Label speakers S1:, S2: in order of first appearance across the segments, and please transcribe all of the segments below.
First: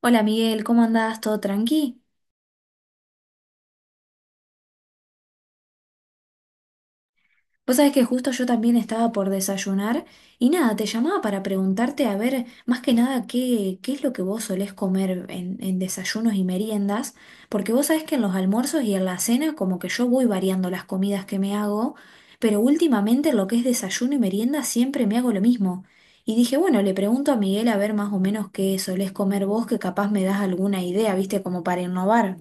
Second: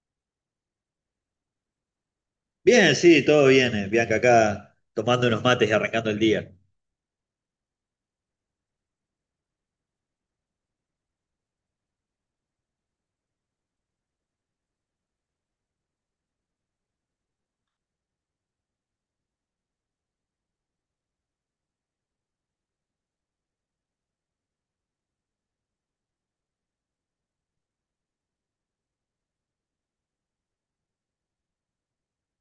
S1: Hola Miguel, ¿cómo andás? ¿Todo tranqui?
S2: Bien, sí, todo bien, Bianca, acá tomando unos mates y arrancando el día.
S1: Vos sabés que justo yo también estaba por desayunar y nada, te llamaba para preguntarte a ver más que nada qué es lo que vos solés comer en desayunos y meriendas, porque vos sabés que en los almuerzos y en la cena como que yo voy variando las comidas que me hago, pero últimamente en lo que es desayuno y merienda siempre me hago lo mismo. Y dije, bueno, le pregunto a Miguel a ver más o menos qué solés comer vos, que capaz me das alguna idea, viste, como para innovar.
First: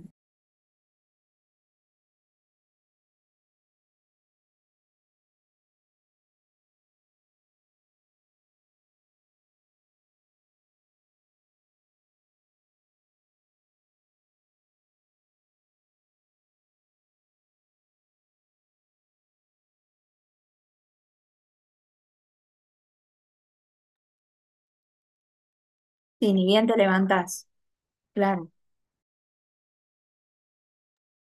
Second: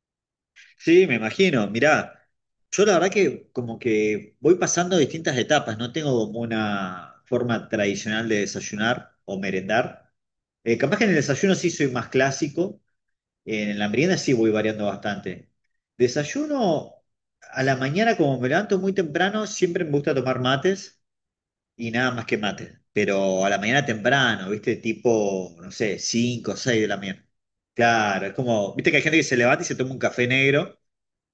S2: Sí, me imagino, mirá, yo la verdad que como que voy pasando distintas etapas, no tengo como una forma tradicional de desayunar o merendar. Capaz que en el desayuno sí soy más clásico, en la merienda sí voy variando bastante. Desayuno a la mañana, como me levanto muy temprano, siempre me gusta tomar mates. Y nada más que mate. Pero a la mañana temprano, ¿viste? Tipo, no sé,
S1: Sí, ni
S2: 5 o
S1: bien te
S2: 6 de la mañana.
S1: levantás.
S2: Claro, es
S1: Claro.
S2: como, ¿viste que hay gente que se levanta y se toma un café negro?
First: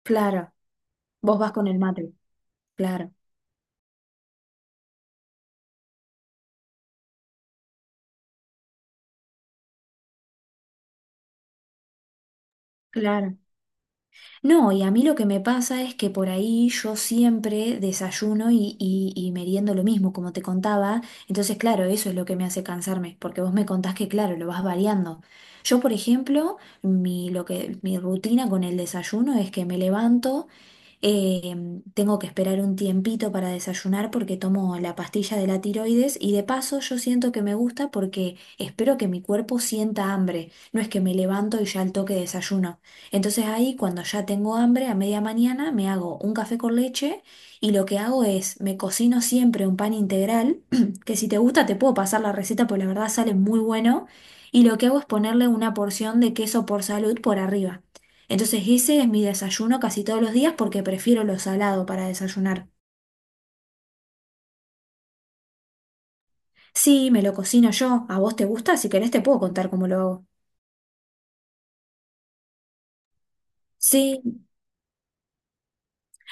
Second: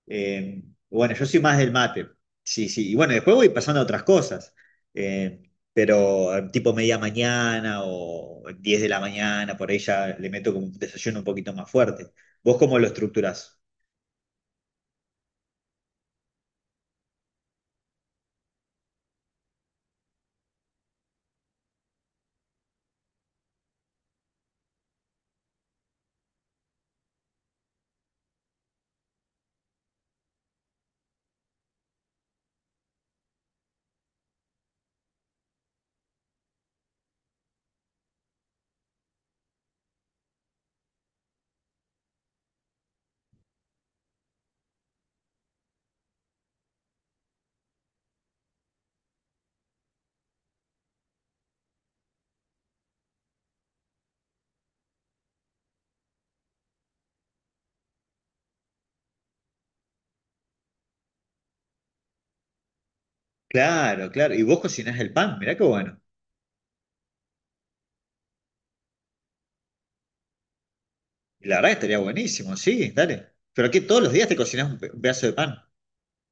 S1: Claro.
S2: Eh, bueno, yo soy
S1: Vos vas
S2: más
S1: con
S2: del
S1: el
S2: mate.
S1: mate,
S2: Sí, sí. Y
S1: claro,
S2: bueno, después voy pasando a otras cosas. Pero tipo media mañana o 10 de la mañana, por ahí ya le meto como un desayuno un poquito más fuerte. ¿Vos cómo lo
S1: claro.
S2: estructurás?
S1: No, y a mí lo que me pasa es que por ahí yo siempre desayuno y meriendo lo mismo, como te contaba. Entonces, claro, eso es lo que me hace cansarme, porque vos me contás que, claro, lo vas variando. Yo, por ejemplo, mi rutina con el desayuno es que me levanto. Eh, Tengo que esperar un tiempito para desayunar porque tomo la pastilla de la tiroides y de paso yo siento que me gusta porque espero que mi cuerpo sienta hambre, no es que me levanto y ya al toque desayuno. Entonces ahí cuando ya tengo hambre a media mañana me hago un café con leche y lo que hago es me cocino siempre un pan integral, que si te gusta te puedo pasar la receta porque la verdad sale muy bueno y lo que hago es ponerle una porción de queso por salud por arriba. Entonces ese es mi desayuno casi todos los días porque prefiero lo salado para desayunar.
S2: Claro, claro. Y vos cocinás el pan, mirá qué bueno.
S1: Sí, me lo cocino yo. ¿A vos te gusta? Si querés te puedo contar cómo lo hago.
S2: La verdad que estaría buenísimo, sí, dale. Pero que todos los
S1: Sí,
S2: días te cocinas un pedazo de pan.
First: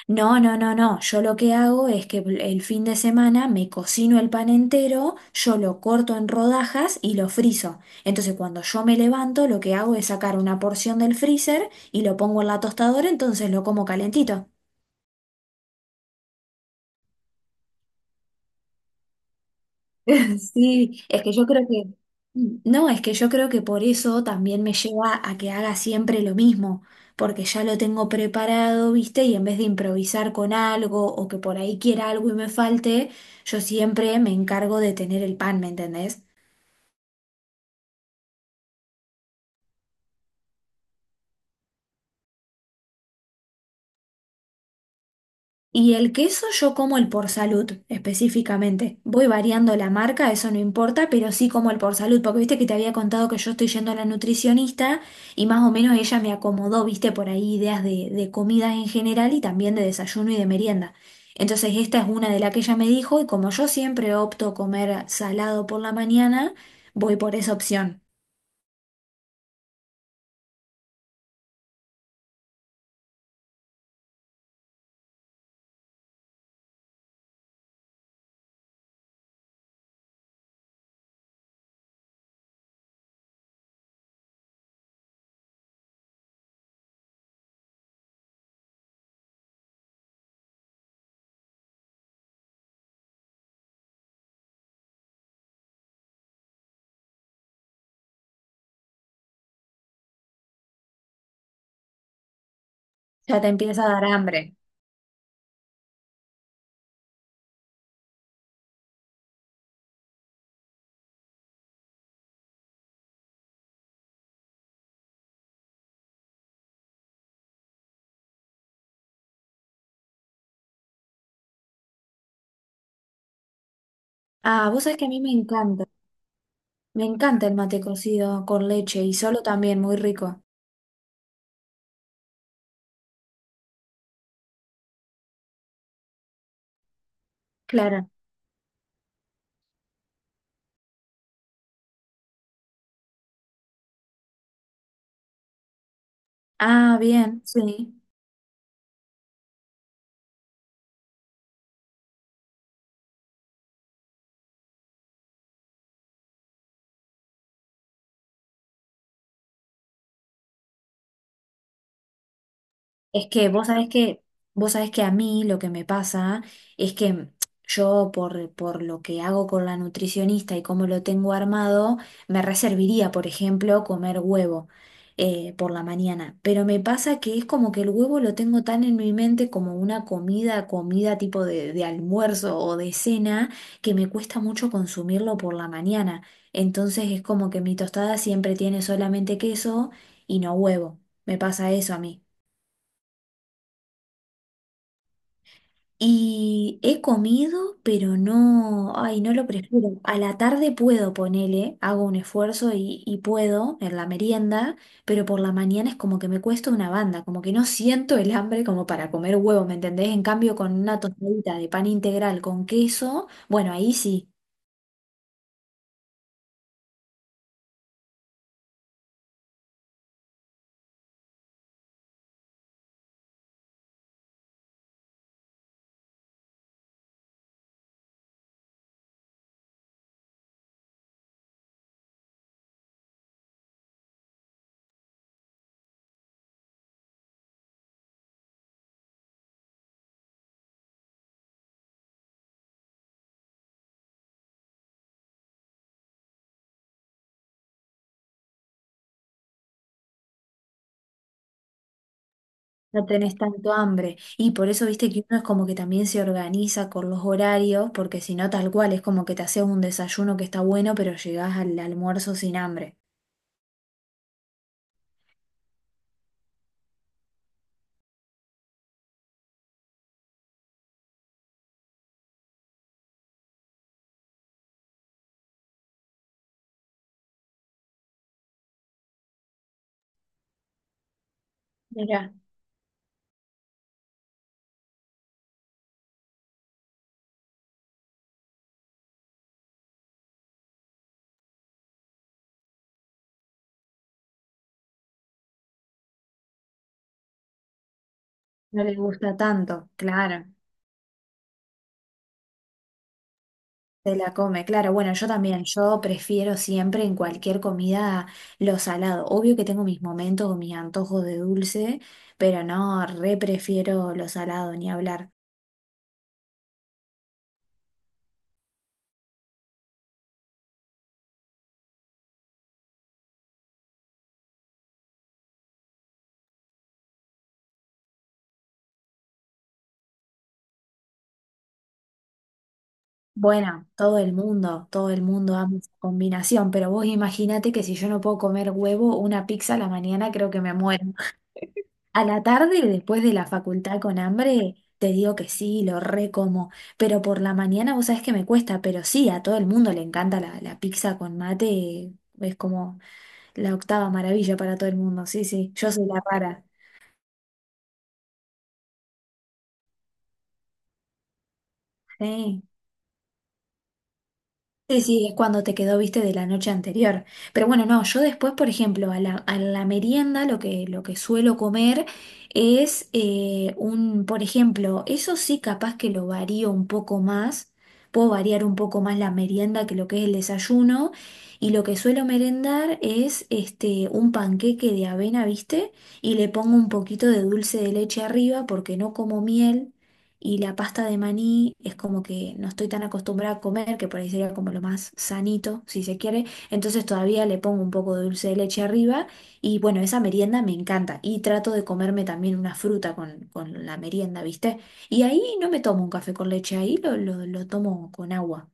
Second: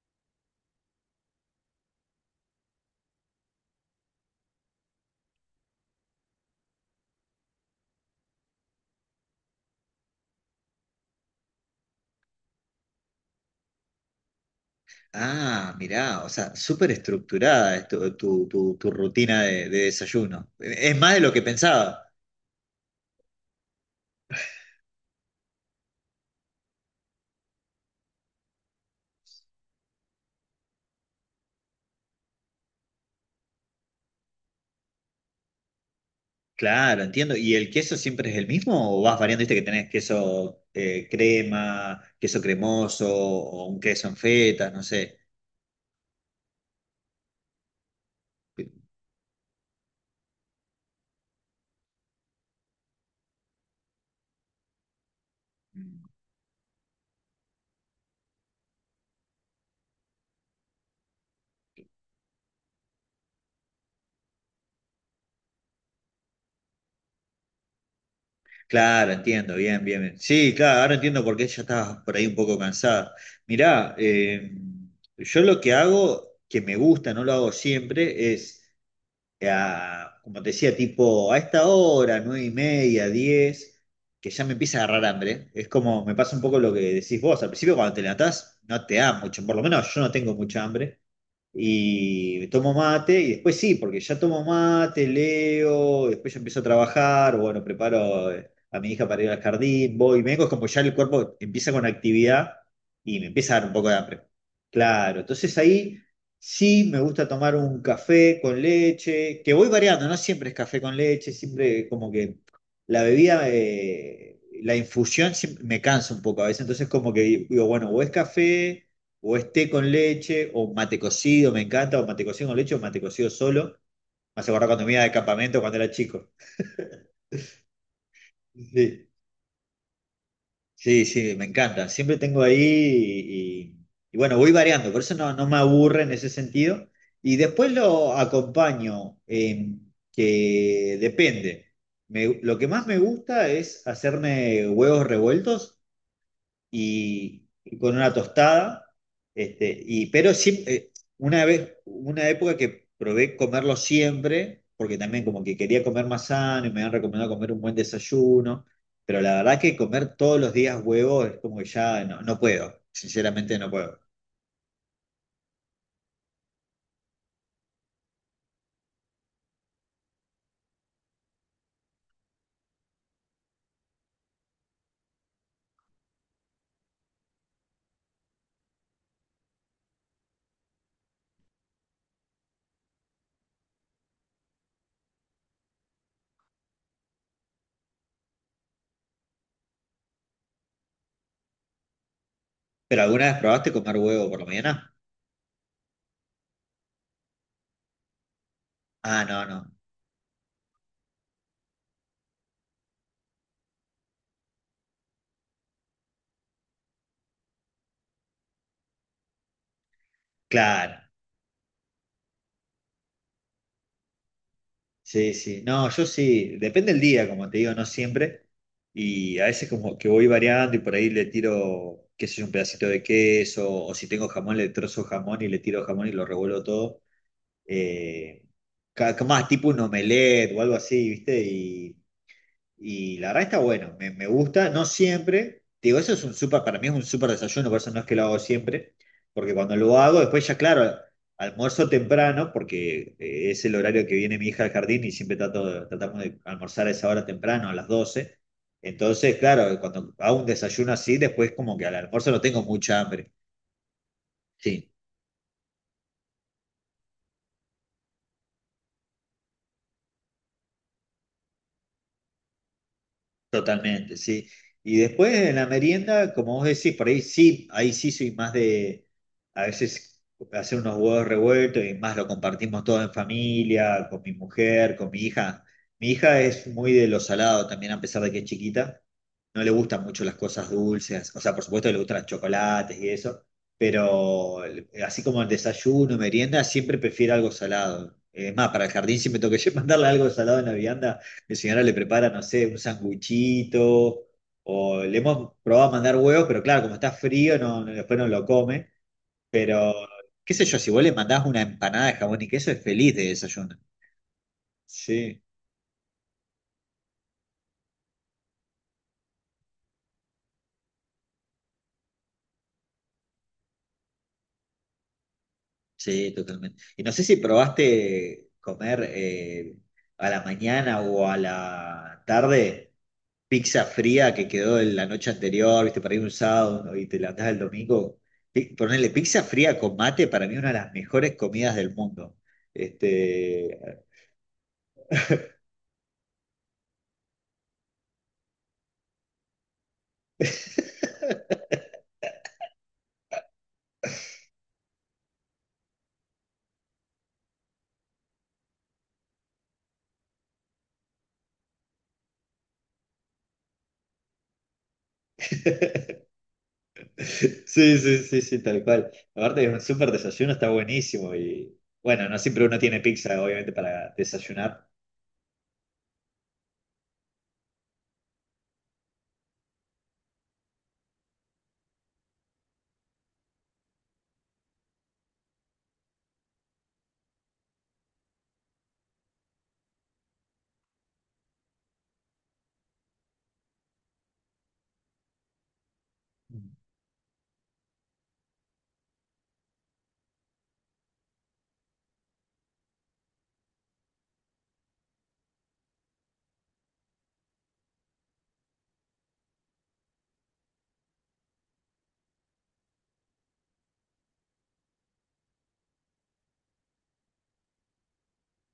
S1: no, no, no, no. Yo lo que hago es que el fin de semana me cocino el pan entero, yo lo corto en rodajas y lo frizo. Entonces cuando yo me levanto, lo que hago es sacar una porción del freezer y lo pongo en la tostadora, entonces lo como calentito.
S2: Ah, mirá, o sea, súper estructurada es tu rutina de desayuno. Es
S1: Sí,
S2: más de
S1: es que
S2: lo que
S1: yo creo que,
S2: pensaba.
S1: no, es que yo creo que por eso también me lleva a que haga siempre lo mismo, porque ya lo tengo preparado, ¿viste? Y en vez de improvisar con algo o que por ahí quiera algo y me falte, yo siempre me encargo de tener el pan, ¿me entendés?
S2: Claro, entiendo. ¿Y el queso siempre es el mismo o vas variando? Viste que tenés queso crema, queso cremoso o un queso en feta, no sé.
S1: Y el queso yo como el por salud específicamente. Voy variando la marca, eso no importa, pero sí como el por salud, porque viste que te había contado que yo estoy yendo a la nutricionista y más o menos ella me acomodó, viste, por ahí ideas de comidas en general y también de desayuno y de merienda. Entonces esta es una de las que ella me dijo y como yo siempre opto comer salado por la mañana, voy por esa opción.
S2: Claro, entiendo, bien, bien, bien. Sí, claro, ahora entiendo por qué ella estaba por ahí un poco cansada. Mirá, yo lo que hago, que me gusta, no lo hago siempre, es, como te decía, tipo a esta hora, nueve y media, diez, que ya me empieza a agarrar hambre. Es como, me pasa un poco lo que decís vos, al principio cuando te levantás no te da mucho, por lo menos yo no tengo mucha hambre y tomo mate, y después sí, porque ya tomo mate, leo, después ya empiezo a trabajar, bueno, preparo a mi hija para ir al jardín, voy, me vengo, es como ya el cuerpo empieza con actividad y me
S1: Ya te
S2: empieza a dar un
S1: empieza
S2: poco
S1: a
S2: de
S1: dar
S2: hambre.
S1: hambre.
S2: Claro, entonces ahí sí me gusta tomar un café con leche, que voy variando, no siempre es café con leche, siempre como que la bebida... La infusión siempre me cansa un poco a veces, entonces como que digo, bueno, o es café, o es té con leche, o mate cocido, me encanta, o mate cocido con leche, o mate cocido solo. Me hace acordar
S1: Ah, vos
S2: cuando me
S1: sabés
S2: iba
S1: que a
S2: de
S1: mí
S2: campamento cuando era chico.
S1: me encanta el mate cocido con leche
S2: Sí,
S1: y solo también, muy rico.
S2: sí, sí, me encanta. Siempre tengo ahí y bueno, voy variando, por eso no, no me aburre en ese sentido. Y después
S1: Claro.
S2: lo acompaño, que depende. Lo que más me gusta es hacerme huevos revueltos
S1: Ah, bien,
S2: y
S1: sí.
S2: con una tostada. Este, y, pero siempre, una vez, una época que probé comerlo siempre, porque también como que quería comer más sano y me han recomendado comer un buen desayuno, pero la verdad que comer todos los días huevo es como que ya no, no puedo,
S1: Es que
S2: sinceramente
S1: vos
S2: no
S1: sabés
S2: puedo.
S1: que, vos sabés que a mí lo que me pasa es que yo por lo que hago con la nutricionista y cómo lo tengo armado, me reservaría, por ejemplo, comer huevo por la mañana. Pero me pasa que es como que el huevo lo tengo tan en mi mente como una comida, comida tipo de almuerzo o de cena, que me cuesta mucho consumirlo por la mañana. Entonces es como que mi tostada siempre tiene solamente queso y no huevo. Me pasa eso a mí.
S2: ¿Pero alguna vez probaste comer huevo por la mañana?
S1: Y he comido, pero no, ay,
S2: Ah,
S1: no
S2: no,
S1: lo
S2: no,
S1: prefiero. A la tarde puedo ponerle, hago un esfuerzo y puedo en la merienda, pero por la mañana es como que me cuesta una banda, como que no siento el hambre como para comer huevo, ¿me entendés? En cambio, con
S2: claro.
S1: una tostadita de pan integral con queso, bueno, ahí sí,
S2: Sí, sí, no, yo sí, depende del día, como te digo, no siempre, y a veces como que voy variando y por ahí le tiro, qué sé yo, un pedacito de queso, o si tengo jamón, le trozo jamón y le tiro jamón y lo revuelvo todo, eh, más tipo un omelette o algo así, ¿viste? Y la verdad está bueno, me gusta, no siempre. Te digo, eso es un súper, para mí es un súper desayuno, por eso no es que lo hago siempre, porque cuando lo hago, después ya, claro, almuerzo temprano, porque es el horario que viene mi hija al jardín y siempre trato, tratamos de almorzar a esa hora temprano, a las doce. Entonces, claro, cuando hago un desayuno así, después como que al almuerzo no tengo mucha
S1: no
S2: hambre.
S1: tenés tanto hambre. Y por eso,
S2: Sí,
S1: viste que uno es como que también se organiza con los horarios, porque si no, tal cual, es como que te haces un desayuno que está bueno, pero llegás al almuerzo sin hambre.
S2: totalmente, sí. Y después en la merienda, como vos decís, por ahí sí soy más de a veces hacer unos huevos revueltos y más lo compartimos todo en familia, con mi mujer, con mi hija. Mi hija es muy de lo salado también, a pesar de que es chiquita. No le gustan mucho las cosas dulces, o sea, por supuesto que le gustan los chocolates y eso, pero así como el desayuno, merienda, siempre prefiere algo salado. Es más, para el jardín siempre tengo que mandarle algo salado en la vianda. Mi señora le prepara, no sé, un sanguchito, o le hemos probado a mandar huevos, pero claro, como está frío, después no lo
S1: No
S2: come.
S1: les gusta tanto,
S2: Pero,
S1: claro,
S2: qué sé yo, si vos le mandás una empanada de jamón y queso, es feliz de desayuno.
S1: se la come, claro. Bueno, yo
S2: Sí,
S1: también, yo prefiero siempre en cualquier comida lo salado. Obvio que tengo mis momentos o mis antojos de dulce, pero no, re prefiero lo salado, ni hablar.
S2: sí, totalmente. Y no sé si probaste comer a la mañana o a la tarde, pizza fría que quedó de la noche anterior, viste, para ir un sábado, ¿no? Y te la levantás el domingo. Ponerle pizza fría con mate para mí es una de las mejores comidas del mundo. Este,
S1: Bueno, todo el mundo ama esa combinación, pero vos imagínate que si yo no puedo comer huevo, una pizza a la mañana creo que me muero. A la tarde, después de la facultad con hambre, te digo que sí, lo recomo. Pero por la mañana, vos sabés que me cuesta, pero sí, a todo el mundo le encanta la pizza con mate. Es como la octava maravilla para todo el mundo. Sí, sí, yo soy la rara.
S2: sí, sí, sí, sí, tal cual. Aparte es un súper desayuno, está buenísimo y bueno, no
S1: Sí.
S2: siempre uno tiene pizza, obviamente, para desayunar.
S1: Sí, sí, es cuando te quedó, viste, de la noche anterior. Pero bueno, no, yo después, por ejemplo, a a la merienda lo que suelo comer es por ejemplo, eso sí capaz que lo varío un poco más, puedo variar un poco más la merienda que lo que es el desayuno, y lo que suelo merendar es este, un panqueque de avena, viste, y le pongo un poquito de dulce de leche arriba porque no como miel. Y la pasta de maní es como que no estoy tan acostumbrada a comer, que por ahí sería como lo más sanito, si se quiere. Entonces todavía le pongo un poco de dulce de leche arriba. Y bueno, esa merienda me encanta. Y trato de comerme también una fruta con la merienda, ¿viste? Y ahí no me tomo un café con leche, ahí lo tomo con agua,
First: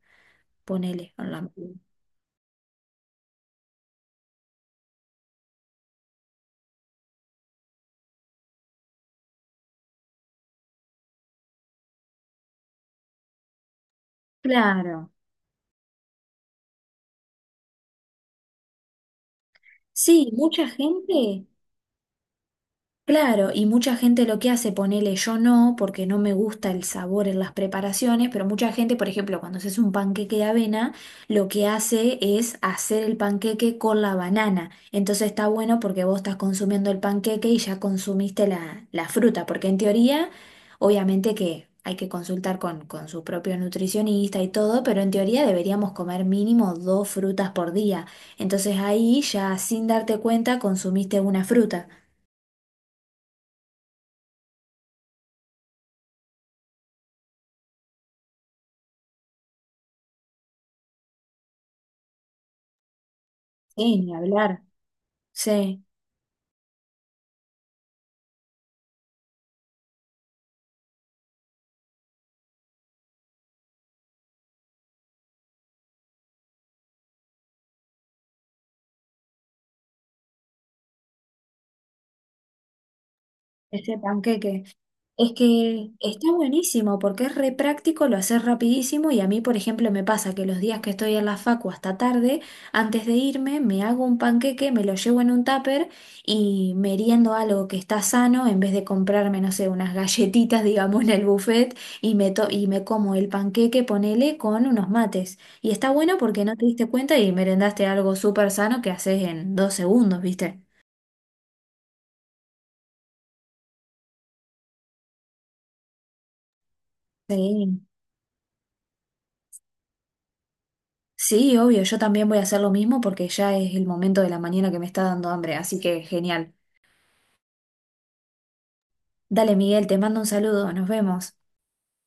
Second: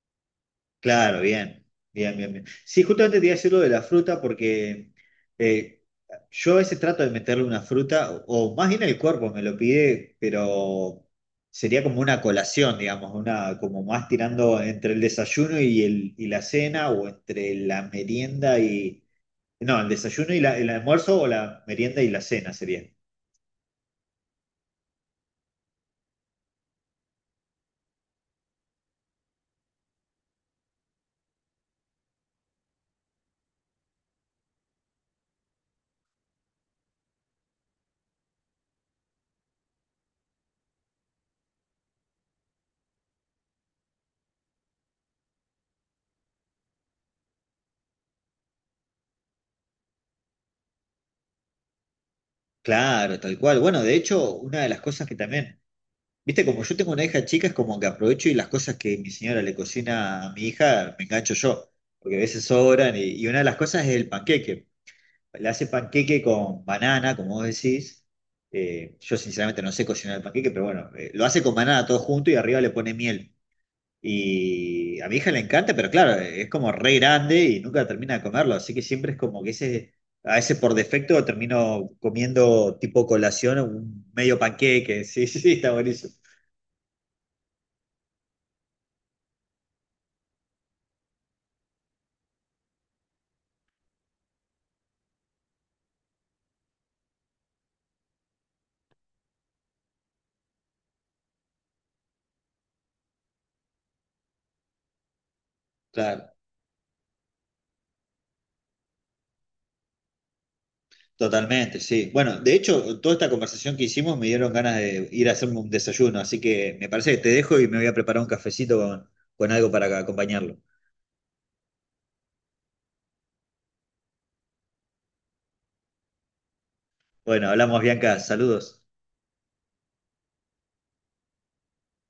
S1: ponele.
S2: Claro, bien, bien, bien. Sí, justamente te iba a decir lo de la fruta porque eh, yo a veces trato de meterle una fruta, o más bien el cuerpo me lo pide, pero sería como una colación, digamos, una, como más tirando entre el
S1: Claro.
S2: desayuno y, el, y la cena, o entre la merienda y... No, el
S1: Sí,
S2: desayuno y
S1: mucha
S2: el almuerzo o
S1: gente.
S2: la merienda y la cena sería.
S1: Claro, y mucha gente lo que hace, ponele yo no, porque no me gusta el sabor en las preparaciones, pero mucha gente, por ejemplo, cuando haces un panqueque de avena, lo que hace es hacer el panqueque con la banana. Entonces está bueno porque vos estás consumiendo el panqueque y ya consumiste la fruta, porque en teoría, obviamente que hay que consultar con su propio nutricionista y todo, pero en teoría deberíamos comer mínimo dos frutas por día. Entonces ahí ya sin darte cuenta consumiste una fruta.
S2: Claro, tal cual. Bueno, de hecho, una de las cosas que también, viste, como yo tengo una hija chica, es como que aprovecho y las cosas que mi señora le cocina a mi hija, me engancho yo, porque a veces sobran. Y una de las cosas es
S1: Sí,
S2: el
S1: ni hablar.
S2: panqueque. Le hace
S1: Sí,
S2: panqueque con banana, como vos decís. Yo sinceramente no sé cocinar el panqueque, pero bueno, lo hace con banana todo junto y arriba le pone miel. Y a mi hija le encanta, pero claro, es como re grande y nunca termina de comerlo. Así que siempre es como que ese, a ese por defecto termino comiendo tipo colación
S1: ese
S2: un medio
S1: panqueque.
S2: panqueque. Sí,
S1: Es
S2: sí, está
S1: que
S2: buenísimo.
S1: está buenísimo porque es re práctico, lo haces rapidísimo y a mí, por ejemplo, me pasa que los días que estoy en la facu hasta tarde, antes de irme, me hago un panqueque, me lo llevo en un tupper y meriendo algo que está sano en vez de comprarme, no sé, unas galletitas, digamos, en el buffet y me como el panqueque, ponele, con unos mates. Y está bueno
S2: Claro.
S1: porque no te diste cuenta y merendaste algo súper sano que haces en 2 segundos, ¿viste?
S2: Totalmente, sí. Bueno, de hecho, toda esta conversación que hicimos me dieron ganas de ir a hacerme un desayuno, así que me parece que te dejo y me voy
S1: Sí.
S2: a preparar un cafecito con algo para acompañarlo.
S1: Sí, obvio, yo también voy a hacer lo mismo porque ya es el momento de la mañana que me está dando hambre, así que genial.
S2: Bueno, hablamos, Bianca, saludos.
S1: Dale, Miguel, te mando un saludo, nos vemos.